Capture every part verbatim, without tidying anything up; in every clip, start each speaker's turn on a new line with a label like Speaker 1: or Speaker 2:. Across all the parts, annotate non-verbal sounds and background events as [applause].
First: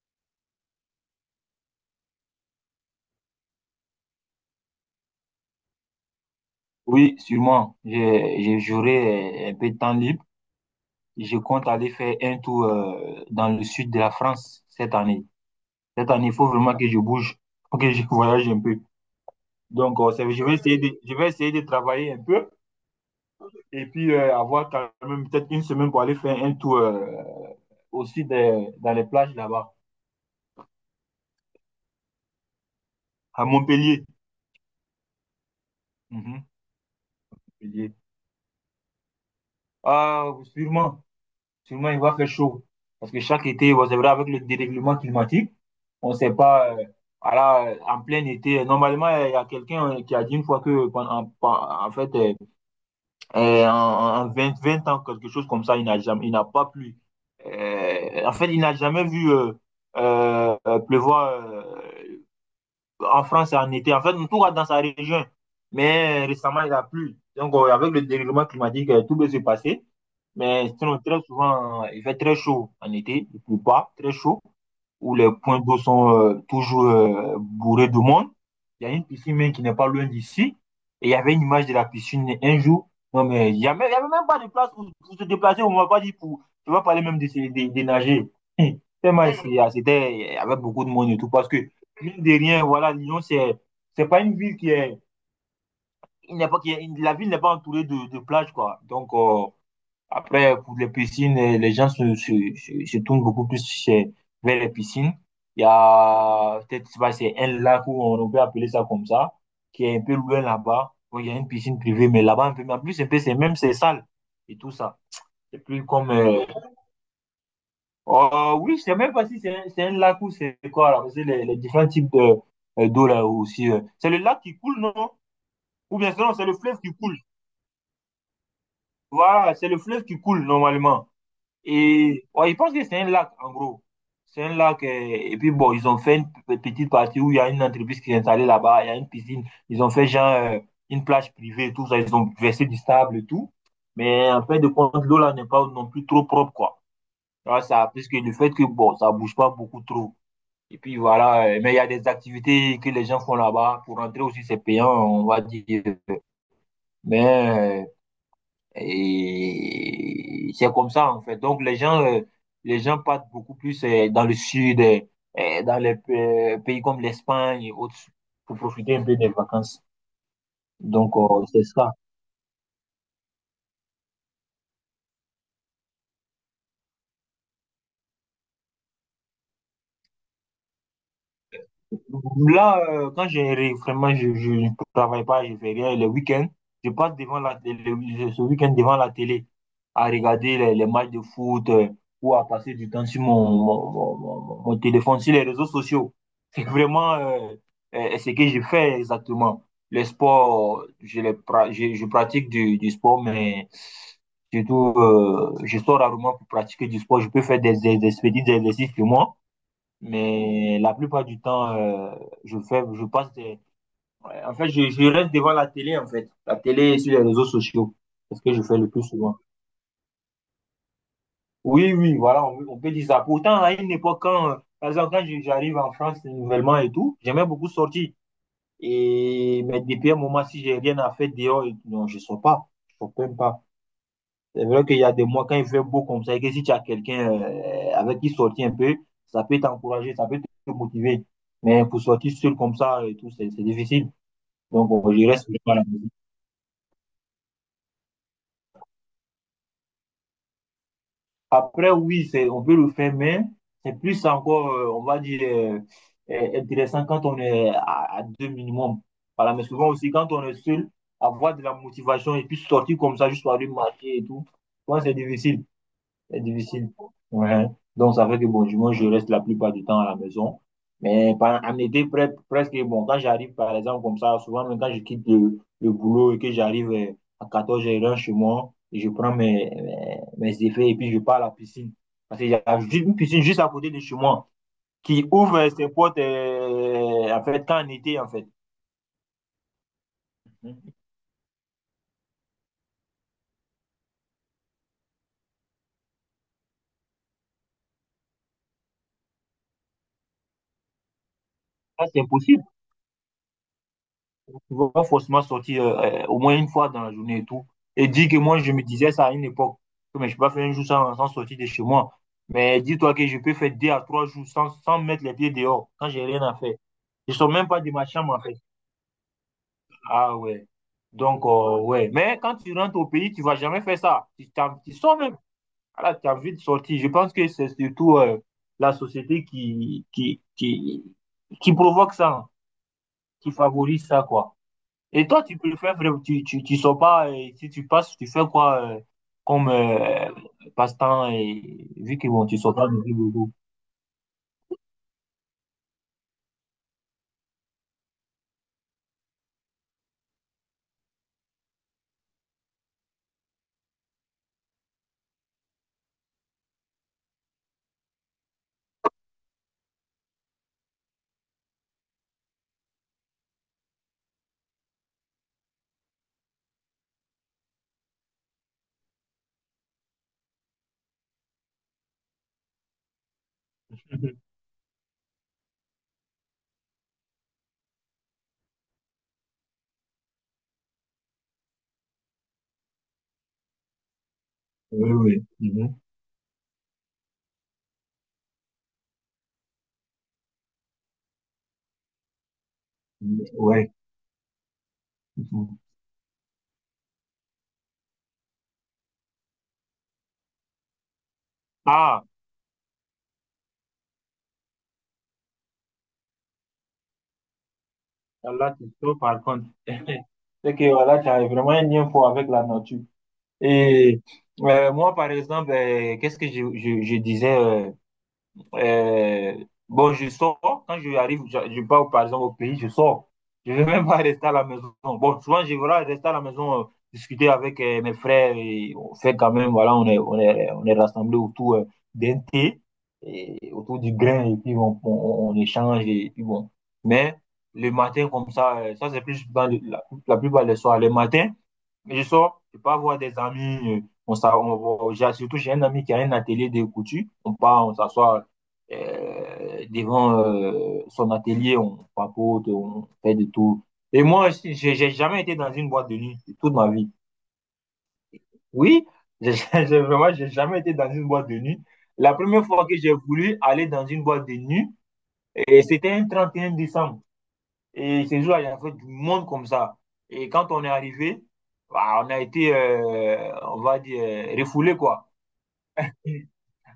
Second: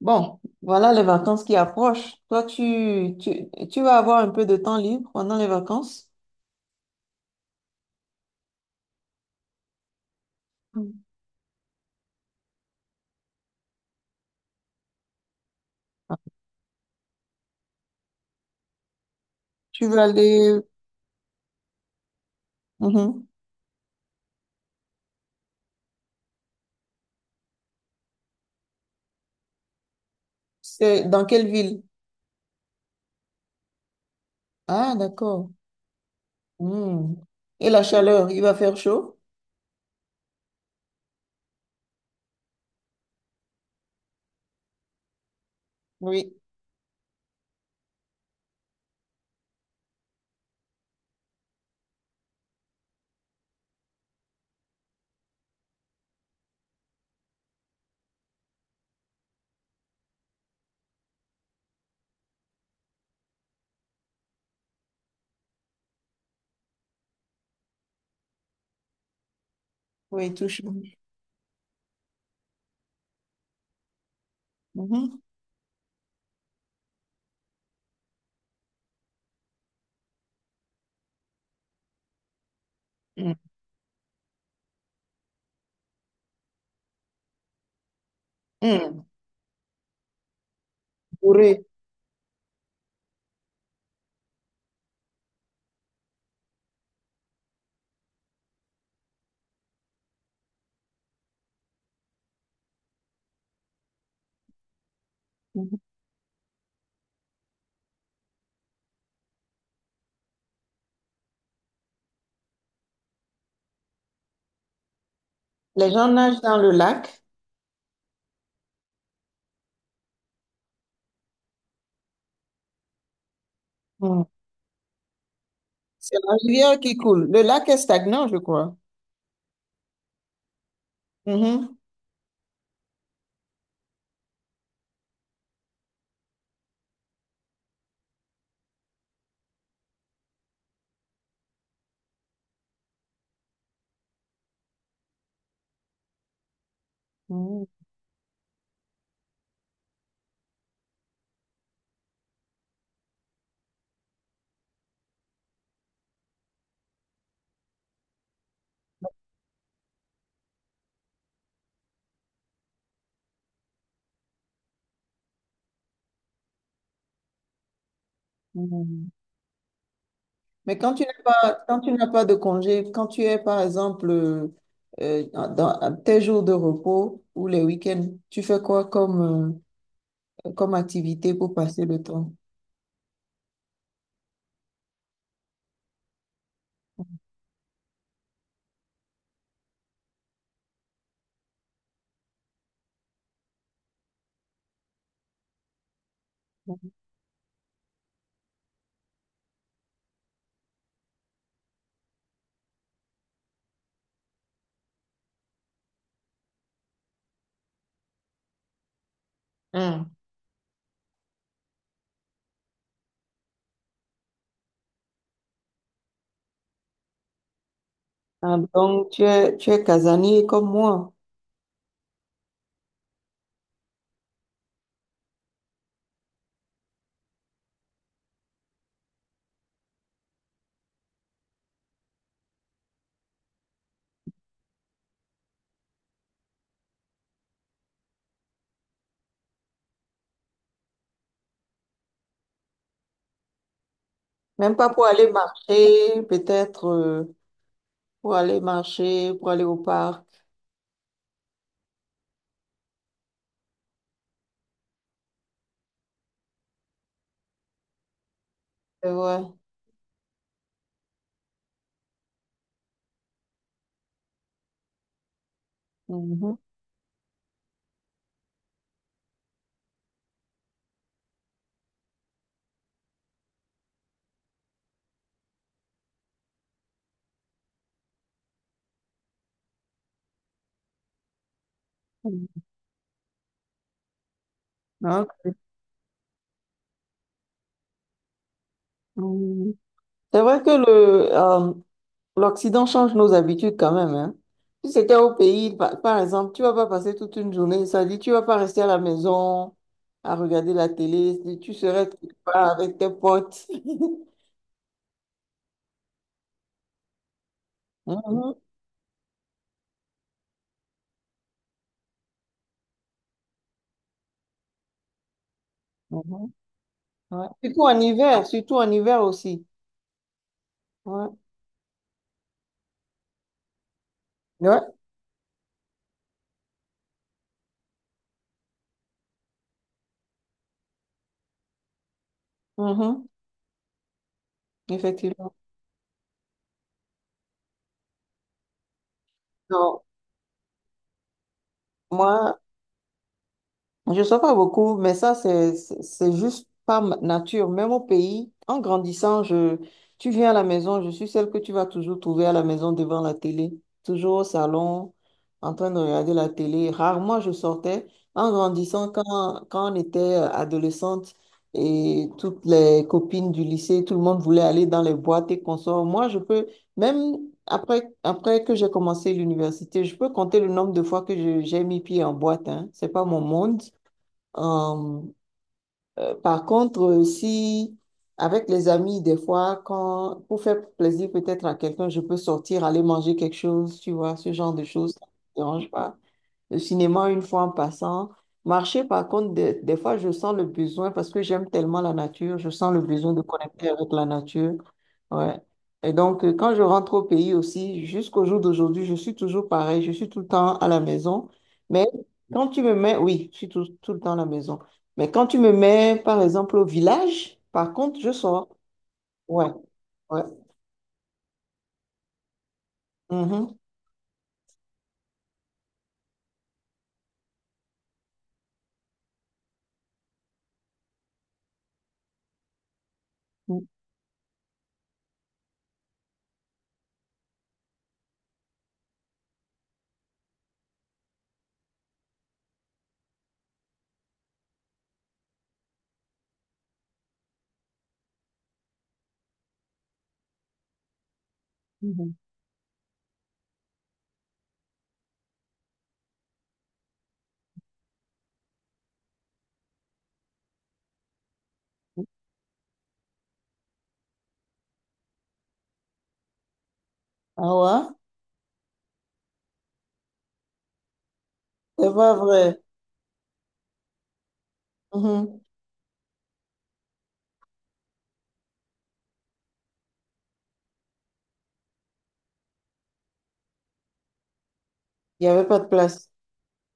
Speaker 1: Bon, voilà les vacances qui approchent. Toi, tu, tu, tu vas avoir un peu de temps libre pendant les vacances.
Speaker 2: Oui, sûrement. J'ai- j'ai- J'aurai euh, un peu de temps libre.
Speaker 1: Mm.
Speaker 2: Je compte aller faire un tour euh, dans le sud de la France cette année. Cette année, il faut vraiment que je bouge, [laughs] faut que je voyage un peu.
Speaker 1: Tu
Speaker 2: Donc,
Speaker 1: vas
Speaker 2: euh, c'est- je vais
Speaker 1: aller...
Speaker 2: essayer de, je vais essayer de travailler un peu
Speaker 1: Mhm.
Speaker 2: et puis euh, avoir quand même peut-être une semaine pour aller faire un tour euh, aussi des- dans les plages là-bas,
Speaker 1: C'est dans quelle ville?
Speaker 2: à Montpellier.
Speaker 1: Ah, d'accord.
Speaker 2: Mhm,
Speaker 1: Hmm. Et la
Speaker 2: Montpellier.
Speaker 1: chaleur, il va faire chaud?
Speaker 2: Ah, sûrement. Seulement, il va faire chaud. Parce que chaque été, vous savez vrai, avec le dérèglement climatique, on ne sait
Speaker 1: Oui,
Speaker 2: pas, euh, voilà, euh, en plein été, euh, normalement, euh, il y a quelqu'un euh, qui a dit une fois que, pendant- en, en- en fait, euh, euh, en, en vingt 20 ans, quelque chose comme ça, il n'a jamais, il n'a pas plu. Euh, en fait, il n'a jamais vu euh, euh, euh, pleuvoir. Euh, en France, c'est en été. En fait, tout va dans sa région. Mais récemment, il a plu. Donc, euh, avec le dérèglement climatique, euh, tout peut se passer.
Speaker 1: oui, tout chaud.
Speaker 2: Mais sinon, très souvent, euh, il fait très chaud en été. Il ne pleut pas, très chaud où
Speaker 1: Mhm.
Speaker 2: les points d'eau sont euh, toujours euh, bourrés de monde. Il y a une piscine même qui n'est pas loin d'ici. Et il y avait une image de la piscine un jour. Non,
Speaker 1: Mm.
Speaker 2: mais il n'y avait, il y avait même pas de place pour, pour se déplacer. On ne m'a pas dit pour. Tu vas parler même de, se- de, de nager. [laughs] Hum,
Speaker 1: Mm.
Speaker 2: Tellement c'est- ah, c'était, il y avait beaucoup de monde et tout. Parce
Speaker 1: Bourré.
Speaker 2: que, mine de rien, voilà, Lyon, c'est, c'est pas une ville qui est. Il n'est pas, qui est- la ville n'est pas entourée de, de plages, quoi. Donc, euh, après, pour les piscines, euh, les gens se, se, se, se tournent beaucoup plus chez- vers les piscines. Il y
Speaker 1: Mhm.
Speaker 2: a peut-être, je sais pas, c'est un lac où on peut appeler ça comme ça, qui est un peu loin là-bas, où il y a une piscine privée, mais là-bas, un peu, mais en plus, un peu, c'est même, c'est sale et tout ça. C'est plus
Speaker 1: Les gens
Speaker 2: comme.
Speaker 1: nagent
Speaker 2: Euh,
Speaker 1: dans le lac.
Speaker 2: oh, oui, je sais même pas si c'est un, c'est un lac ou c'est quoi, là, parce que les, les différents types de, euh, d'eau là aussi. euh. C'est le
Speaker 1: Mm.
Speaker 2: lac qui coule, non? Ou bien
Speaker 1: C'est la
Speaker 2: sinon, c'est le
Speaker 1: rivière
Speaker 2: fleuve qui
Speaker 1: qui
Speaker 2: coule.
Speaker 1: coule. Le lac est stagnant, je crois.
Speaker 2: Voilà, c'est le fleuve qui coule normalement.
Speaker 1: Mhm.
Speaker 2: Et ouais, je pense que c'est un lac, en gros. C'est un lac. Euh, et puis bon, ils ont fait une p- petite partie où il y a une entreprise qui est installée là-bas. Il y a une piscine. Ils ont fait genre euh, une plage privée et tout ça. Ils ont versé du sable et tout. Mais en fin de compte, l'eau là n'est pas non plus trop propre, quoi. Voilà, ça, parce que le fait que bon, ça bouge pas beaucoup trop. Et puis voilà. Euh, mais il y a des activités que les gens font là-bas. Pour rentrer aussi, c'est payant, on va dire. Mais euh, et c'est comme ça, en fait. Donc, les gens, euh, les gens partent beaucoup plus euh, dans le sud, euh, euh, dans les pa- pays comme l'Espagne et autres, pour profiter un
Speaker 1: Mm.
Speaker 2: peu des vacances.
Speaker 1: Mais quand tu
Speaker 2: Donc,
Speaker 1: n'as
Speaker 2: euh, c'est
Speaker 1: pas, quand
Speaker 2: ça.
Speaker 1: tu n'as pas de congé, quand tu es, par exemple, euh, euh, dans tes jours de repos ou les week-ends, tu fais quoi comme, euh, comme activité pour passer le temps?
Speaker 2: Là, euh, quand j'ai vraiment, je, je ne travaille pas, je fais rien. Le week-end, je passe devant la, le- le- ce week-end devant la télé à regarder les, les matchs de foot euh, ou à passer du temps sur mon, mon, mon- mon- mon- téléphone, sur les réseaux sociaux. [laughs] C'est vraiment euh, euh, ce que je fais exactement. Le sport, je, le pra- je, je pratique du, du sport, mais surtout, euh, je sors rarement pour pratiquer du sport. Je peux faire des, des, des petits exercices chez moi
Speaker 1: Hmm.
Speaker 2: mais la plupart du temps, euh, je fais, je passe des- ouais, en fait, je, je reste devant la télé, en fait. La télé et sur les réseaux sociaux. C'est ce que
Speaker 1: Ah,
Speaker 2: je fais le plus
Speaker 1: donc, tu
Speaker 2: souvent.
Speaker 1: es, tu es casanier comme moi.
Speaker 2: Oui, oui, voilà, on, on peut dire ça. Pourtant, à une époque, quand, euh, par exemple, quand je- j'arrive en France nouvellement et tout, j'aimais beaucoup sortir. Et, mais depuis un moment, si j'ai rien à faire dehors, et tout, non, je sors pas. Je sors même pas. C'est vrai qu'il y a des mois, quand il fait beau comme ça, et que si tu as quelqu'un euh, avec qui sortir un peu, ça peut t'encourager, ça peut te motiver. Mais pour sortir seul comme ça et tout, c'est c'est difficile.
Speaker 1: Même pas
Speaker 2: Donc,
Speaker 1: pour
Speaker 2: euh, je
Speaker 1: aller
Speaker 2: reste vraiment à la maison.
Speaker 1: marcher, peut-être euh, pour aller marcher, pour aller au parc.
Speaker 2: Après, oui, c'est, on peut le faire, mais c'est plus encore, euh, on va dire, euh, euh, intéressant quand on est à, à deux minimum.
Speaker 1: C'est vrai.
Speaker 2: Voilà, mais souvent aussi, quand on est seul, avoir de la motivation et puis sortir comme ça, juste pour aller marcher et tout, je pense que c'est difficile. C'est
Speaker 1: Mhm.
Speaker 2: difficile. Ouais. Donc, ça fait que bon, du moins, je reste la plupart du temps à la maison. Mais par- en été, pre- presque, bon, quand j'arrive, par exemple, comme ça, souvent, même quand je quitte le, le boulot et que j'arrive euh, à quatorze heures h chez moi, et je prends mes, mes, mes effets et puis je pars à la piscine. Parce qu'il y a ju- une piscine juste à côté de chez moi qui
Speaker 1: Donc,
Speaker 2: ouvre euh, ses portes, euh, en fait, quand en été, en fait.
Speaker 1: mm, c'est vrai que le, euh, L'Occident change nos habitudes quand même, hein. Si c'était au pays, par, par exemple, tu vas pas passer toute une journée, ça dit, tu vas pas rester à la maison à regarder la télé, si tu
Speaker 2: Ça,
Speaker 1: serais
Speaker 2: c'est
Speaker 1: quelque
Speaker 2: impossible.
Speaker 1: part avec tes potes. [laughs]
Speaker 2: Tu vas forcément sortir euh, euh, au moins une fois dans la journée et tout. Et dis que
Speaker 1: Mhm,
Speaker 2: moi, je me disais ça à une époque, que mais je ne peux pas faire un jour sans, sans sortir de chez moi. Mais dis-toi que je peux faire deux à trois jours sans, sans mettre les pieds dehors, quand j'ai rien
Speaker 1: mhm,
Speaker 2: à faire. Je
Speaker 1: ouais.
Speaker 2: sors même pas
Speaker 1: Surtout
Speaker 2: de
Speaker 1: en
Speaker 2: ma chambre, en
Speaker 1: hiver,
Speaker 2: fait.
Speaker 1: surtout en hiver aussi.
Speaker 2: Ah ouais.
Speaker 1: Ouais,
Speaker 2: Donc, euh, ouais. Mais quand tu rentres au pays, tu vas jamais faire ça. Tu, t'en-
Speaker 1: ouais.
Speaker 2: tu sors même. Voilà, tu as envie de sortir. Je pense que c'est surtout euh, la société qui, qui, qui, qui provoque ça, hein,
Speaker 1: Mhm,
Speaker 2: qui favorise ça, quoi. Et toi,
Speaker 1: effectivement.
Speaker 2: tu peux le faire, frère, tu, tu, tu sors pas, et si tu passes, tu fais quoi euh, comme
Speaker 1: Non,
Speaker 2: euh, passe-temps, et vu que bon,
Speaker 1: moi,
Speaker 2: tu sors pas de plus beaucoup.
Speaker 1: je sais pas beaucoup, mais ça, c'est, c'est c'est juste pas ma nature. Même au pays, en grandissant, je, tu viens à la maison, je suis celle que tu vas toujours trouver à la maison devant la télé, toujours au salon, en train de regarder la télé. Rarement je sortais. En grandissant, quand, quand on était euh, adolescente et toutes les copines du lycée, tout le monde voulait aller dans les boîtes et consorts. Moi, je peux, même après, après que j'ai commencé l'université, je peux compter le nombre de fois que je- j'ai mis pied en boîte, hein. C'est pas mon monde.
Speaker 2: [laughs]
Speaker 1: Euh, euh, par contre, euh, si avec les amis, des fois, quand, pour faire plaisir peut-être à quelqu'un, je peux sortir, aller manger quelque chose, tu vois, ce genre de choses,
Speaker 2: Oui,
Speaker 1: ça
Speaker 2: oui.
Speaker 1: ne me dérange
Speaker 2: Mhm.
Speaker 1: pas le cinéma une fois en passant. Marcher, par contre, des, des fois, je sens le besoin parce que j'aime tellement la nature, je sens le besoin de
Speaker 2: Mhm.
Speaker 1: connecter
Speaker 2: Ouais.
Speaker 1: avec la nature. Ouais.
Speaker 2: Mhm.
Speaker 1: Et donc, euh, quand je rentre au pays aussi, jusqu'au jour d'aujourd'hui, je suis toujours pareil, je suis tout le temps à la maison. Mais
Speaker 2: Ah,
Speaker 1: quand tu me mets, oui, je suis tout, tout le temps à la maison. Mais quand tu me mets, par exemple, au village, par contre, je sors.
Speaker 2: là, tu sors par contre.
Speaker 1: Ouais, ouais.
Speaker 2: C'est que voilà, tu as vraiment un lien fort avec la nature.
Speaker 1: Mhm.
Speaker 2: Et euh, moi, par exemple, euh, qu'est-ce que je, je, je disais? euh, Euh, bon, je sors. Quand je arrive, je, je pars par exemple au pays, je sors. Je ne vais même pas rester à la maison. Bon, souvent, je vais rester à la maison, euh, discuter avec euh, mes frères. Et on fait quand même, voilà, on est, on est, on est rassemblés autour euh, d'un thé, et autour du grain, et puis on, on- on échange, et puis bon. Mais le matin, comme ça, euh, ça c'est plus dans le- la, la plupart des soirs. Le matin, mais je
Speaker 1: Mhm.
Speaker 2: sors, je pars voir des amis. euh, On, s'a- on- on- j'ai- surtout, j'ai un ami qui a un atelier de couture. On part, on s'assoit euh, devant euh, son atelier, on papote, on fait de tout. Et moi, je- j'ai j'ai jamais été dans une boîte de nuit de toute ma vie.
Speaker 1: Ah ouais?
Speaker 2: Oui, j'ai [laughs] j'ai- j'ai- vraiment, j'ai jamais été dans une boîte de nuit.
Speaker 1: C'est pas
Speaker 2: La première
Speaker 1: vrai.
Speaker 2: fois que j'ai voulu aller dans une boîte de nuit,
Speaker 1: Mhm.
Speaker 2: et c'était un trente et un décembre. Et ces jours-là, il y avait du monde comme ça. Et quand on est arrivé, bah, on a été, euh, on va dire, euh, refoulé, quoi.
Speaker 1: Il n'y avait pas de place.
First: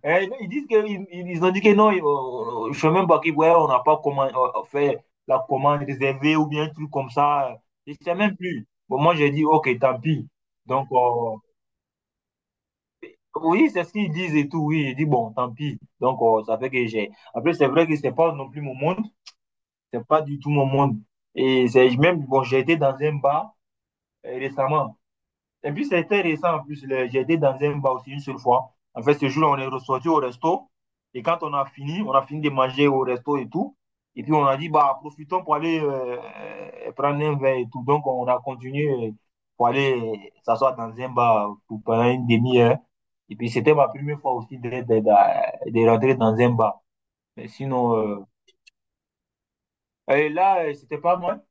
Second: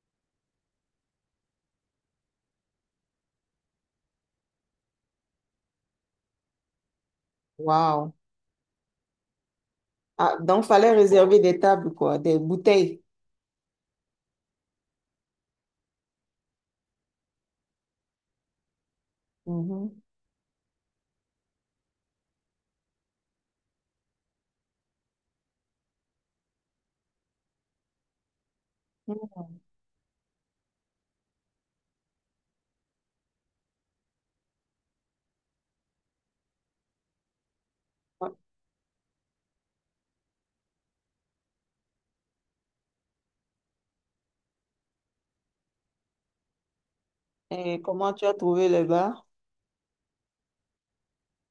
Speaker 2: Et ils disent que, ils, ils ont dit que non, euh, je sais même pas qui, ouais, on n'a pas comment euh, fait la commande réservée ou bien un truc comme ça. Je
Speaker 1: Waouh.
Speaker 2: sais même plus. Bon, moi, j'ai dit, ok, tant pis.
Speaker 1: Ah, donc,
Speaker 2: Donc,
Speaker 1: fallait
Speaker 2: euh,
Speaker 1: réserver des tables, quoi, des bouteilles.
Speaker 2: oui, c'est ce qu'ils disent et tout. Oui, j'ai dit, bon, tant pis. Donc, euh, ça fait que j'ai. Après, c'est vrai que c'est pas non plus mon monde.
Speaker 1: Mhm.
Speaker 2: C'est pas du tout mon monde. Et c'est même, bon, j'ai été dans un bar euh, récemment. Et puis, c'était récent. En plus, le- j'ai été dans un bar aussi une seule fois. En fait, ce jour-là, on est ressorti au resto. Et quand on a fini, on a fini de manger au resto et tout. Et puis, on a dit, bah, profitons pour aller euh, prendre un verre et tout. Donc, on
Speaker 1: Mhm.
Speaker 2: a continué euh, pour aller euh, s'asseoir dans un bar pour pendant une demi-heure. Et puis, c'était ma première fois aussi de, de, de- de rentrer dans un bar. Mais
Speaker 1: Et
Speaker 2: sinon,
Speaker 1: comment tu
Speaker 2: euh,
Speaker 1: as trouvé le bar?
Speaker 2: et là, euh, c'était pas mal.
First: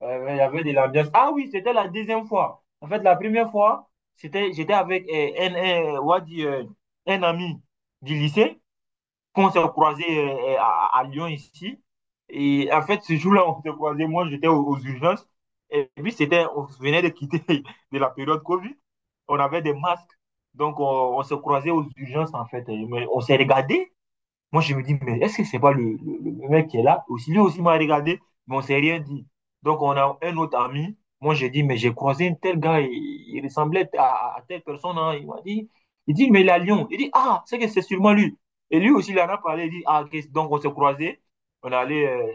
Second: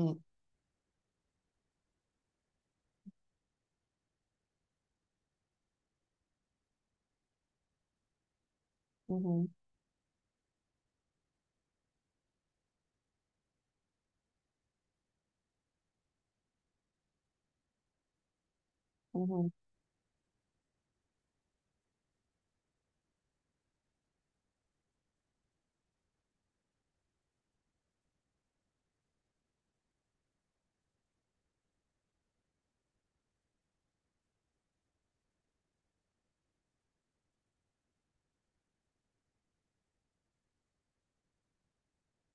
Speaker 2: Ouais, ouais, il y avait de l'ambiance. Ah oui, c'était la deuxième fois. En fait, la première fois, c'était, j'étais avec euh, un, un- euh, on va dire, euh, un ami du lycée
Speaker 1: Mhm.
Speaker 2: qu'on s'est croisé euh, euh, à, à Lyon ici. Et en fait, ce jour-là, on s'est croisé. Moi, j'étais aux, aux urgences. Et puis, c'était, on venait de quitter [laughs] de la période Covid. On
Speaker 1: Mhm.
Speaker 2: avait des masques. Donc, on, on s'est croisé aux urgences, en fait. Mais on s'est regardé. Moi, je me dis, mais est-ce que c'est pas le, le- le mec qui est là? Aussi, lui aussi m'a regardé, mais on s'est rien dit. Donc, on a un autre ami. Moi, j'ai dit, mais j'ai croisé un tel gars, il, il ressemblait à, à telle personne, hein. Il m'a dit, il dit, mais il est à Lyon. Il dit, ah, c'est que c'est sûrement lui. Et lui aussi, il en a parlé. Il dit, ah, ok, donc on s'est croisés. On est allé, euh,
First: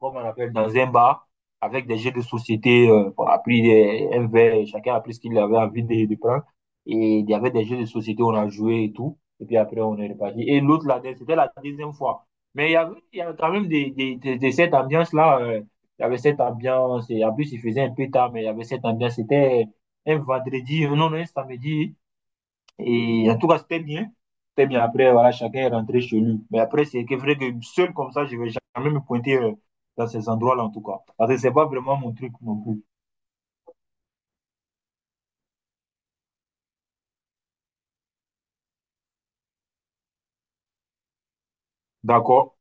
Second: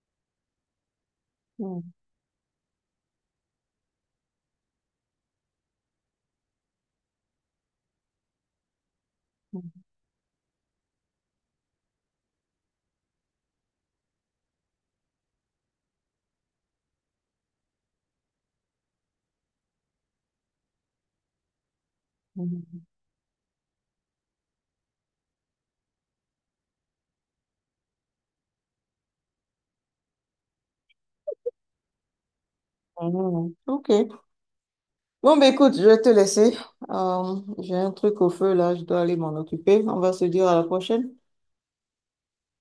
Speaker 2: comme on appelle, dans un bar avec
Speaker 1: Mhm.
Speaker 2: des jeux de société. Euh, on a pris des- un verre, chacun a pris ce qu'il avait envie de, de prendre. Et il y avait des jeux de société, on a joué et tout. Et puis après, on est reparti. Et l'autre, là, c'était la deuxième fois. Mais il y avait, il y avait quand même des, des, des- des- cette ambiance-là. Euh, il y avait cette ambiance. Et en plus, il faisait un peu tard, mais il y avait cette ambiance. C'était un vendredi, euh, non, non, un samedi.
Speaker 1: Mhm.
Speaker 2: Et en tout cas, c'était bien. C'était bien. Après, voilà, chacun est rentré chez lui. Mais après, c'est que vrai que seul comme ça, je vais jamais me pointer euh, dans ces endroits-là, en tout cas. Parce que c'est pas vraiment mon truc non plus.
Speaker 1: Mhm. Ok. Bon, bah, écoute, je vais te laisser. Euh, j'ai un truc au feu là, je dois aller m'en occuper. On va se dire à la prochaine.
Speaker 2: D'accord?